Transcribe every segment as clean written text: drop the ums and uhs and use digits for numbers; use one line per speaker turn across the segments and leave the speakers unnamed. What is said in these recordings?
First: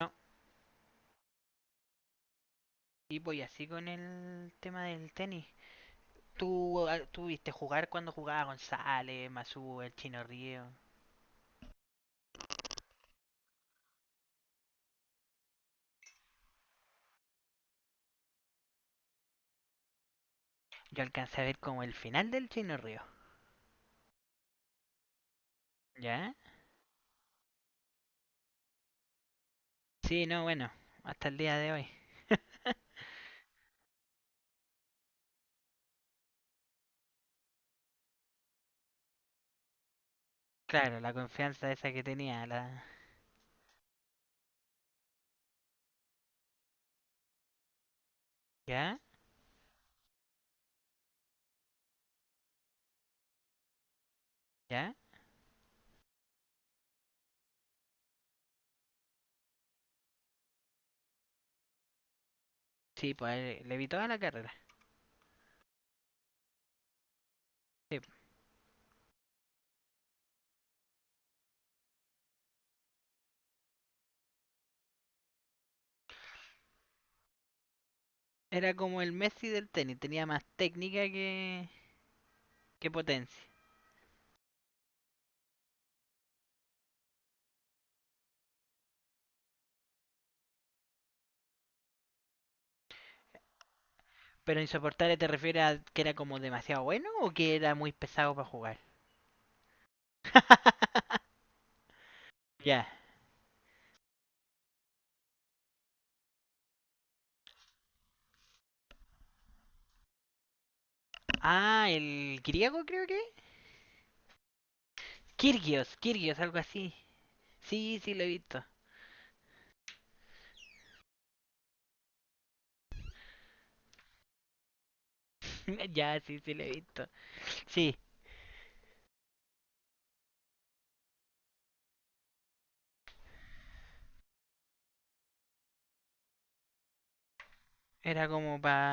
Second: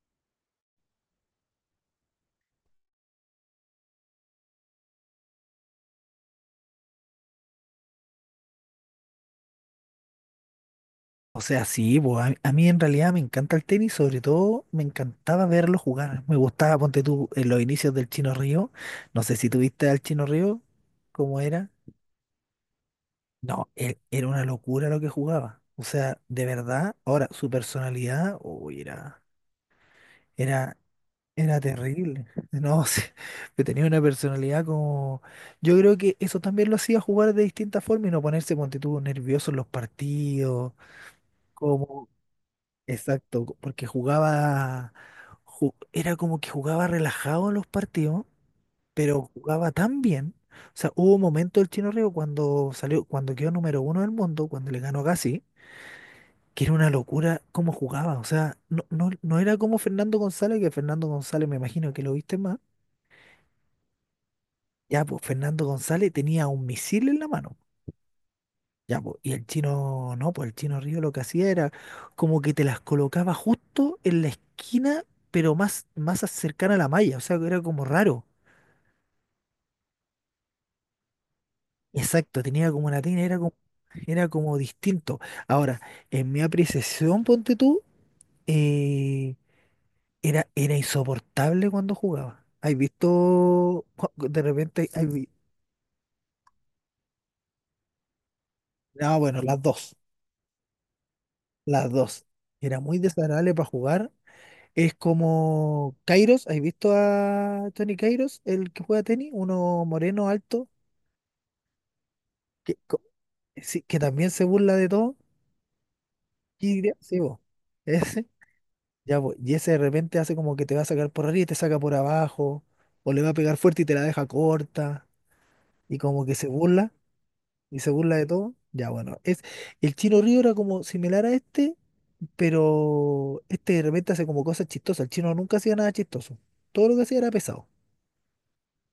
No, y voy así con el tema del tenis. ¿Tú viste jugar cuando jugaba González, Masú, el Chino Río?
O sea, sí, pues, a mí en realidad me encanta el tenis, sobre todo me encantaba verlo jugar. Me gustaba, ponte tú, en los inicios del Chino Río. No sé si tuviste al Chino Río,
Yo alcancé
¿cómo
a ver
era?
como el final del Chino Río.
No, él, era una locura lo que jugaba. O sea,
¿Ya?
de verdad, ahora su personalidad, uy,
Sí, no, bueno,
era,
hasta el día
era
de hoy.
terrible. No sé, que tenía una personalidad como. Yo creo que eso también lo hacía jugar de distinta forma y no ponerse, ponte tú, nervioso en los partidos.
Claro, la confianza esa que
Como.
tenía, la.
Exacto, porque jugaba, era como que jugaba relajado los partidos,
¿Ya?
pero jugaba tan bien. O sea, hubo un momento el Chino Río cuando salió, cuando quedó número uno del mundo, cuando le
¿Ya?
ganó a Gassi, que era una locura cómo jugaba. O sea, no era como Fernando González, que Fernando González me imagino que lo viste más.
Sí, pues le vi toda la carrera.
Ya, pues Fernando González tenía un misil en la mano.
Sí.
Ya, po, y el chino, no, pues el chino Río lo que hacía era como que te las colocaba justo en la esquina, pero más cercana a la malla, o sea, que era como raro.
Era como el Messi del tenis, tenía más técnica que,
Exacto, tenía como
que
una tina,
potencia.
era como distinto. Ahora, en mi apreciación, ponte tú, eh, era, era insoportable cuando jugaba. ¿Has visto? De
Pero,
repente, hay
¿insoportable te refieres a que era como demasiado bueno o que era muy pesado para jugar?
no, bueno, las dos, las dos. Era
Ya.
muy desagradable para jugar. Es como Kairos, ¿has visto a Tony Kairos, el que juega tenis? Uno moreno, alto,
Ah, el
que,
griego creo que.
sí, que también se burla de todo.
Kirgios, Kirgios, algo
Y
así.
diría, sí, vos,
Sí, sí lo
ese,
he visto.
ya, vos, y ese de repente hace como que te va a sacar por arriba y te saca por abajo, o le va a pegar fuerte y te la deja corta, y
Ya,
como que
sí,
se
sí lo he
burla,
visto.
y se
Sí,
burla de todo. Ya, bueno, es, el Chino Río era como similar a este, pero este de repente hace como cosas chistosas. El chino nunca hacía nada chistoso. Todo lo que hacía era pesado.
era como para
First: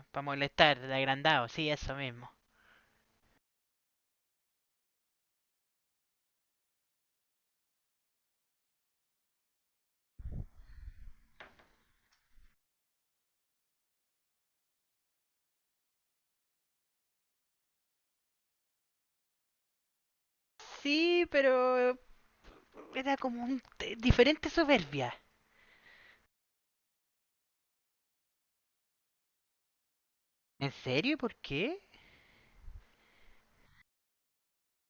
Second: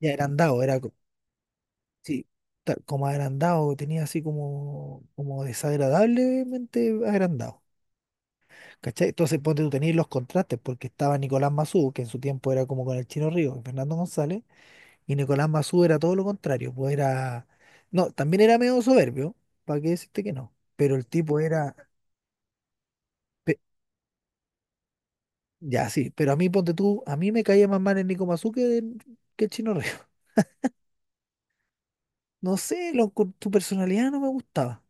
Ya
pa
era agrandado,
molestar,
era.
de agrandado, sí, eso mismo.
Sí, como agrandado, tenía así como, como desagradablemente agrandado. ¿Cachai? Entonces ponte tú tenías los contrastes, porque estaba Nicolás Massú, que en su tiempo era como con el Chino Río y Fernando González, y Nicolás Massú era todo lo contrario, pues era. No, también era medio soberbio, ¿para qué decirte que no? Pero el
Sí,
tipo
pero
era.
era como un
pe-
diferente soberbia.
Ya, sí, pero a mí ponte tú, a mí me caía más mal el Nico Massú que, que el Chino Río.
¿En serio? ¿Por qué?
No sé, lo, con tu personalidad no me gustaba.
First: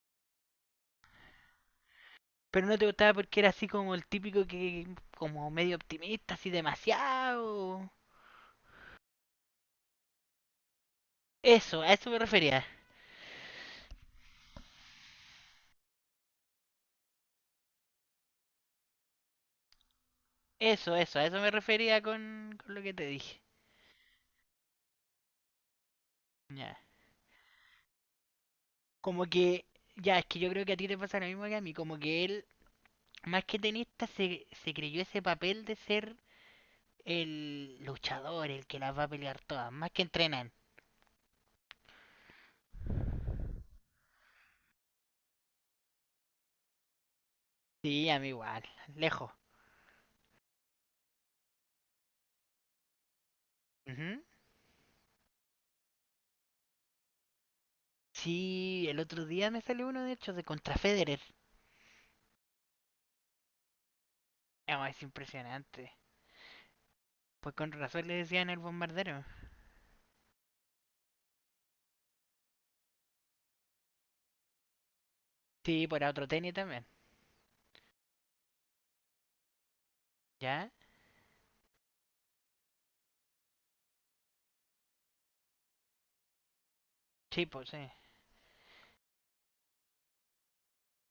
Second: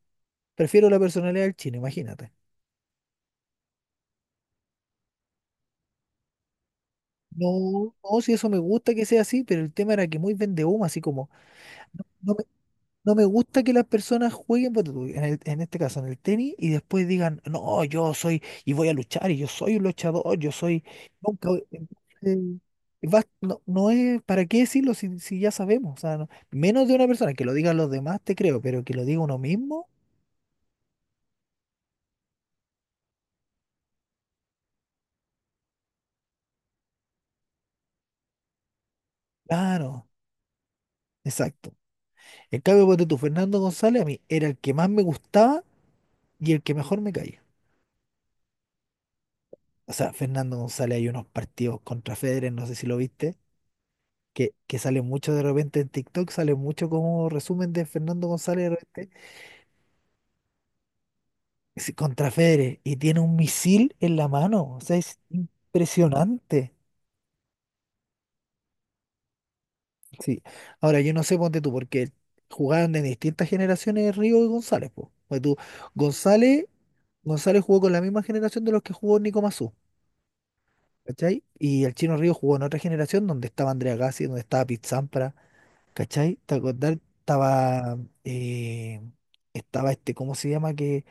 Prefiero la personalidad del Chino, imagínate.
Pero no te gustaba porque era así como el típico que, como medio optimista, así demasiado.
No, no, si eso me gusta que sea así, pero el tema era que muy vende humo, así como,
Eso, a
no,
eso me refería.
no me gusta que las personas jueguen, ponte tú, en este caso, en el tenis, y después digan, no, yo soy, y voy a luchar, y yo soy un luchador, yo soy,
Eso, a eso
nunca,
me
voy-".
refería con,
Entonces,
con lo que te dije.
no, no es, ¿para qué decirlo si, si ya sabemos? O sea, no-
Ya.
menos de una persona, que lo digan los demás, te creo, pero que lo diga
Como
uno
que,
mismo,
ya, es que yo creo que a ti te pasa lo mismo que a mí, como que él, más que tenista, se creyó ese papel de ser el luchador, el que las va a pelear todas, más que
claro,
entrenan.
exacto. En cambio, ponte tú, Fernando González, a mí era el que más me gustaba y el que mejor me caía.
Sí, a mí igual, lejos.
O sea, Fernando González hay unos partidos contra Federer, no sé si lo viste,
Ujú.
que sale mucho de repente en TikTok, sale mucho como resumen de Fernando González de
Sí, el
repente,
otro día me salió uno, de hecho, de contra Federer.
es contra Federer y tiene un misil en la mano. O
Ah,
sea,
es
es
impresionante.
impresionante.
Pues con razón le decían el bombardero.
Sí. Ahora, yo no sé, ponte tú, porque jugaron de distintas generaciones Río y González, pues. Pues tú,
Sí, por otro tenis
González,
también,
González jugó con la misma generación de los que jugó Nico Massú,
¿ya?
¿cachai? Y el Chino Río jugó en otra generación donde estaba Andrea Gassi, donde estaba Pete Sampras. ¿Cachai? ¿Te acordás?
Sí, pues sí.
Estaba, eh, estaba este, ¿cómo se llama? Que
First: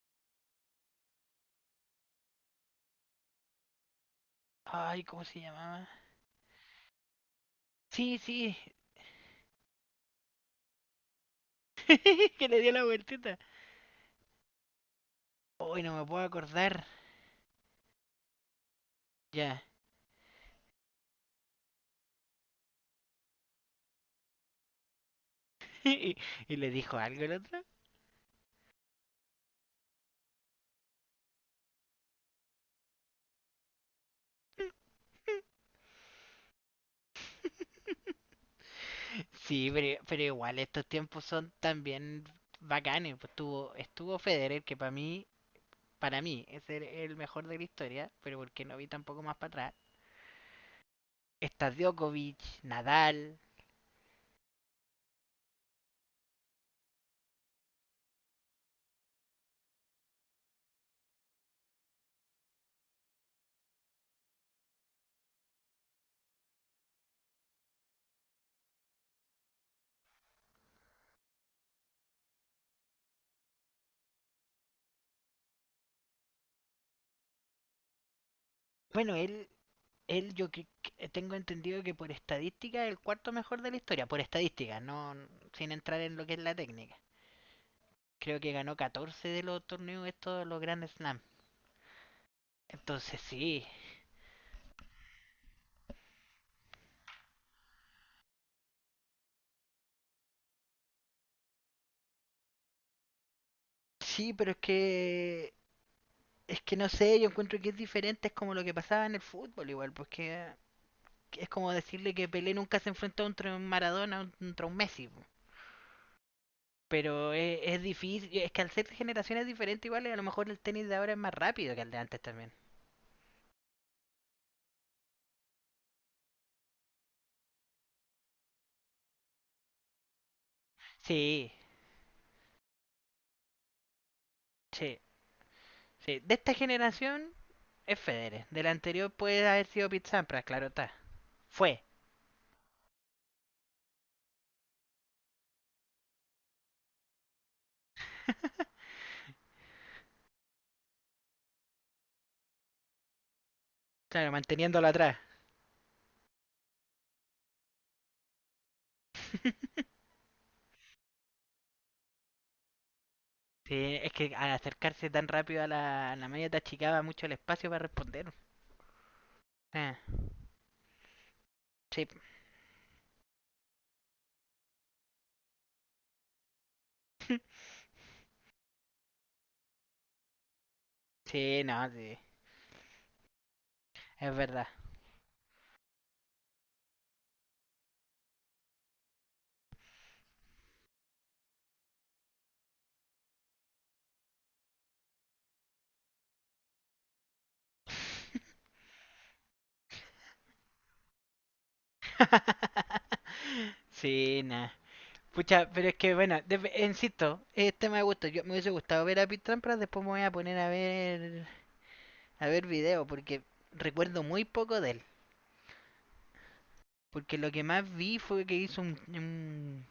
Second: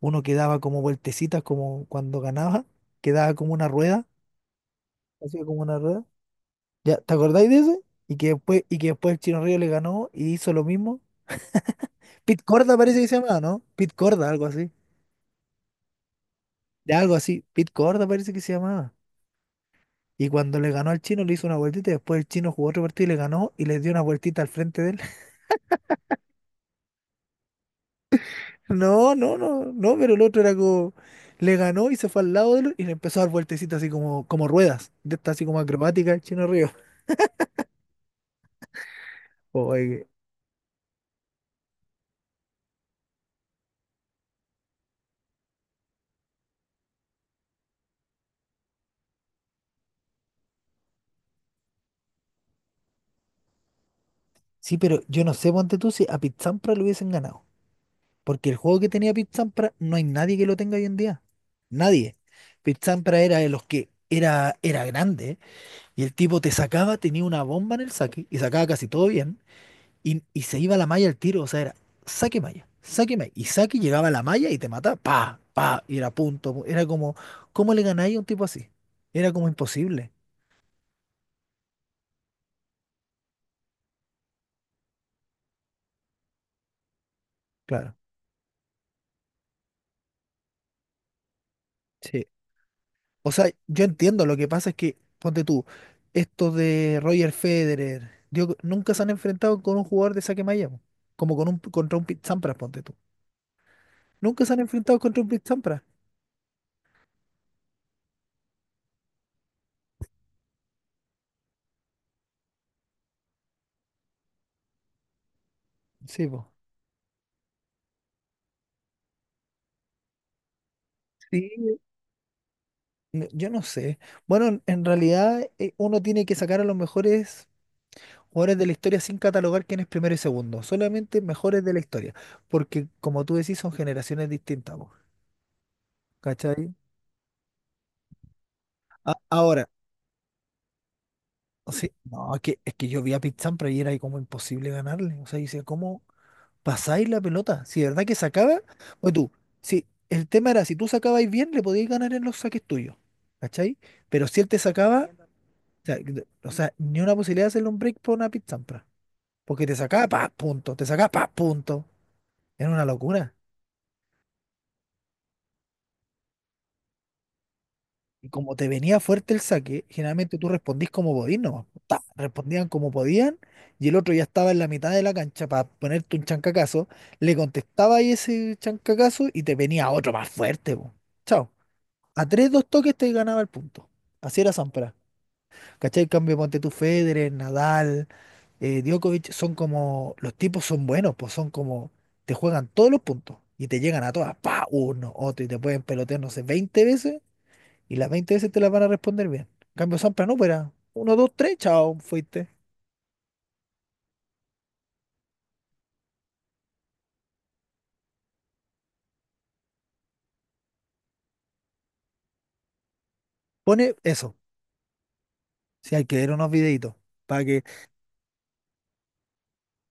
uno quedaba como vueltecitas, como cuando ganaba, quedaba como una rueda,
Ay, ¿cómo se
hacía como una
llamaba?
rueda. ¿Ya? ¿Te acordáis de ese? Y
Sí,
que
sí,
después, y que después el Chino Río le ganó y hizo lo mismo. Pit
que le dio
Corda
la
parece que se
vueltita.
llamaba, ¿no? Pit Corda, algo así.
Uy, no me puedo acordar.
De algo así. Pit Corda parece que se llamaba.
Ya.
Y cuando le ganó al Chino le hizo una vueltita y después el Chino jugó otro partido y le ganó y le dio una vueltita al frente de él.
Y, y le dijo algo el otro.
No, no, no, no, pero el otro era como, le ganó y se fue al lado de él y le empezó a dar vueltecitas así como, como ruedas, de estas así como acrobáticas, el Chino Río.
Sí, pero,
Oye,
pero igual estos tiempos son también bacanes, pues. Estuvo Federer, que para mí es el mejor de la historia, pero porque no vi tampoco más para atrás. Está Djokovic, Nadal.
sí, pero yo no sé, ponte tú, si a Pizzampra lo hubiesen ganado, porque el juego que tenía Pizzampra no hay nadie que lo tenga hoy en día, nadie. Pizzampra era de los que era, era grande y el tipo te sacaba, tenía una bomba en el saque y sacaba casi todo bien. Y se iba a la malla el tiro, o sea, era saque malla, saque malla. Y saque llegaba a la malla y te mataba, pa, pa, y era punto. Era como, ¿cómo le ganáis a un tipo así?
Bueno,
Era como
él,
imposible,
él tengo entendido que por estadística es el cuarto mejor de la historia, por estadística, no sin entrar en lo que es la técnica.
claro.
Creo que ganó 14 de los torneos estos, los Grand Slam.
Sí,
Entonces
o sea,
sí,
yo entiendo, lo que pasa es que, ponte tú, estos de Roger Federer, Djokovic, nunca se han enfrentado con un jugador de saque malla, po. Como con un, contra un Pete Sampras, ponte tú.
sí,
Nunca
pero
se
es
han enfrentado contra un Pete
que
Sampras.
Es que no sé, yo encuentro que es diferente, es como lo que pasaba en el fútbol igual, porque es como decirle que Pelé nunca se enfrentó contra un Maradona, contra un Messi, po.
Sí, po.
Pero es difícil, es que al ser de generaciones diferentes igual, y a lo mejor el tenis de ahora es más rápido que
Sí,
el de antes también.
no, yo no sé. Bueno, en realidad uno tiene que sacar a los mejores jugadores de la historia sin catalogar quién es primero y segundo, solamente
Sí,
mejores de la historia, porque como tú decís, son generaciones distintas, po,
sí, sí. De esta
¿cachai?
generación es Federer, de la anterior puede haber
Ahora,
sido Pete Sampras, claro está. Fue.
sí, no, es que yo vi a Pete Sampras y era ahí como imposible ganarle, o sea, dice, ¿cómo pasáis la pelota? Si de verdad que sacaba, o tú, si el tema era, si tú sacabais bien, le podías ganar en los saques tuyos, ¿cachai? Pero
Claro,
si él te
manteniéndolo
sacaba,
atrás.
o sea, o sea, ni una posibilidad de hacerle un break por una Pete Sampras, porque te sacaba, pa, punto, te sacaba, pa, punto, era una locura.
Sí, es que al acercarse tan rápido a la malla te achicaba mucho el espacio para
Y
responder.
como te venía fuerte el saque,
Ah.
generalmente tú respondís como podís nomás. Ta,
Sí.
respondían como podían y el otro ya estaba en la mitad de la cancha para ponerte un chancacazo. Le contestaba ahí ese chancacazo y te venía otro más fuerte, po.
Sí,
Chao.
no, sí.
A tres, dos toques te ganaba el punto.
Es
Así era
verdad.
Sampras. ¿Cachai? En cambio, ponte tú, Federer, Nadal, Djokovic, son como, los tipos son buenos, pues son como, te juegan todos los puntos y te llegan a todas, pa, uno, otro, y te pueden pelotear, no sé, 20 veces y las 20 veces te las van a responder bien. En cambio, Sampras no, pero uno, dos, tres, chao, fuiste.
Sí, nada. Pucha, pero es que bueno, insisto, es tema de gusto. Yo me hubiese gustado ver a Pete Trampras, después me voy a poner a ver video, porque
Pone
recuerdo
eso.
muy poco de él.
Si hay que ver unos videitos.
Porque
Para
lo que
que.
más vi fue que hizo un, un,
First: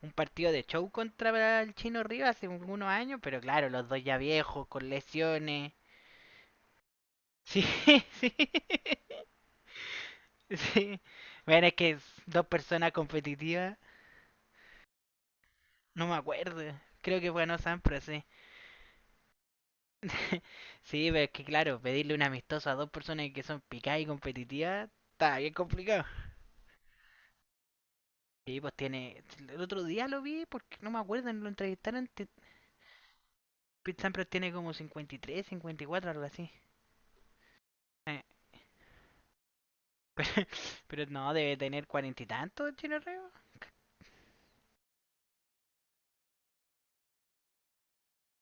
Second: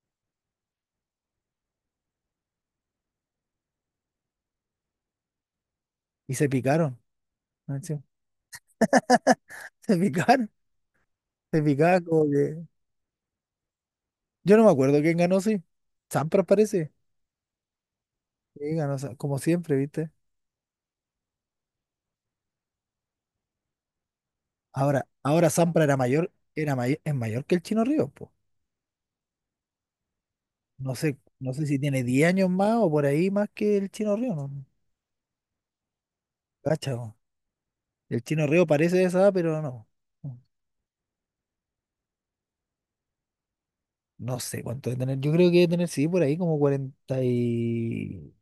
un partido de show contra el Chino Rivas hace unos años, pero claro, los dos ya viejos, con lesiones.
Y se picaron.
Sí,
¿No? Sí,
sí.
se picaron.
Sí.
Se
Bueno, es que es
picaron como
dos
que.
personas competitivas.
Yo no me acuerdo quién ganó, sí.
No me
Sampras
acuerdo.
parece.
Creo que ganó Sampras, sí.
Sí, ganó, como siempre, ¿viste?
Sí, pero es que claro, pedirle un amistoso a dos personas que son picadas y competitivas
Ahora,
está
ahora
bien
Sampras era
complicado.
mayor, era es mayor que el Chino Río, pues.
Sí, pues tiene. El otro día lo vi porque no
No
me
sé,
acuerdo, lo
no sé si tiene
entrevistaron.
10 años más o por ahí más que el
Pete
Chino
Sampras
Río,
tiene
no.
como 53, 54, algo así.
Cacha, po.
Eh,
El Chino Río parece de esa edad, pero no. No.
pero, pero no, debe tener cuarenta y tantos, Chino Reo.
No sé cuánto debe tener. Yo creo que debe tener, sí, por ahí como 40 y...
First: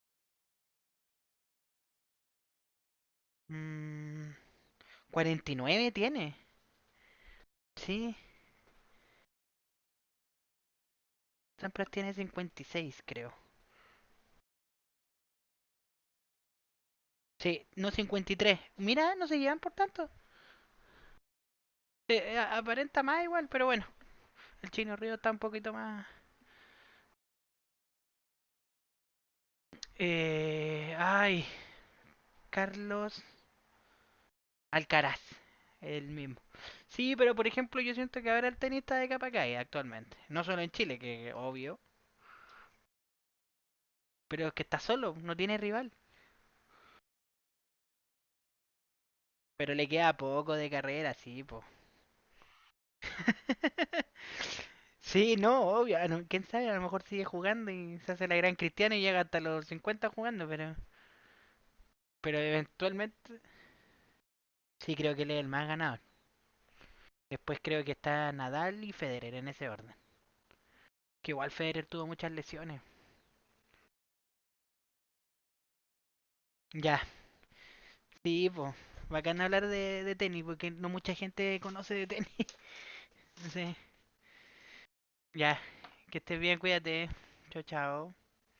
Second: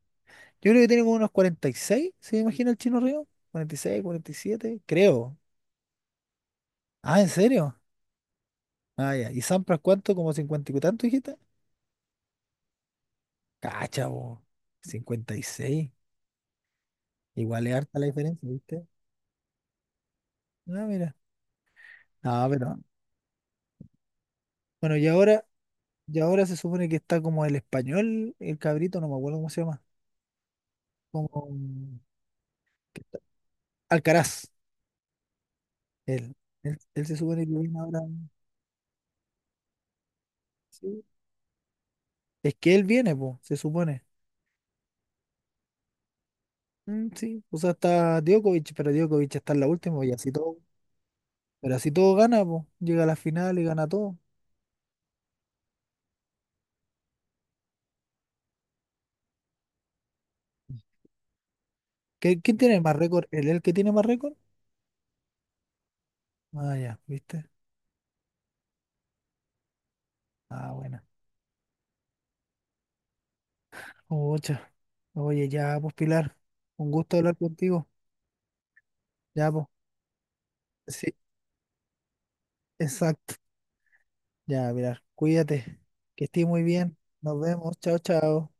Yo creo que tiene como unos 46, ¿se imagina el Chino Río? cuarenta cuarenta y seis cuarenta y
Mmm.
siete creo.
49 tiene.
Ah, ¿en serio?
Sí,
Ah, ya. ¿Y Sampras cuánto? ¿Como 50 y tanto, dijiste?
Sampras tiene 56, creo.
Cacha, po. 56.
Sí,
Igual es
no
harta la
cincuenta y
diferencia,
tres.
¿viste?
Mira, no se llevan por tanto.
Ah, mira. Ah, pero...
Aparenta más igual, pero bueno. El chino
Bueno,
Río está un poquito más.
y ahora se supone que está como el español, el cabrito, no me acuerdo cómo se llama.
Ay,
Como... que está-
Carlos
Alcaraz.
Alcaraz. El mismo.
Él. Él
Sí,
se
pero
supone
por
que viene
ejemplo, yo
ahora...
siento que ahora el tenista de Capacay actualmente. No solo en Chile,
Sí,
que obvio.
es que él viene, pues, se supone.
Pero es que está solo, no tiene rival.
Mm, sí, o sea, está Djokovic, pero Djokovic está en la
Pero le
última y
queda
así
poco
todo.
de carrera, sí, po.
Pero así todo gana, pues. Llega a la final y gana todo.
Sí, no, obvio. No, quién sabe, a lo mejor sigue jugando y se hace la gran cristiana y llega hasta los 50 jugando, pero. Pero
¿Qué- ¿Quién tiene más récord?
eventualmente
El que tiene más récord?
sí, creo que él es el más ganador.
Ah, ya, ¿viste?
Después creo que está Nadal y Federer en ese orden.
Ah, buena.
Que igual Federer tuvo muchas lesiones.
Ocha. Oye, ya, pues, Pilar. Un
Ya,
gusto hablar contigo.
sí, pues. Bacán
Ya,
hablar
pues.
de tenis porque no mucha
Sí,
gente conoce de tenis.
exacto.
Sí.
Ya, Pilar.
Ya,
Cuídate.
que
Que
estés
estés
bien,
muy bien.
cuídate.
Nos
Chao,
vemos. Chao,
chao.
chao.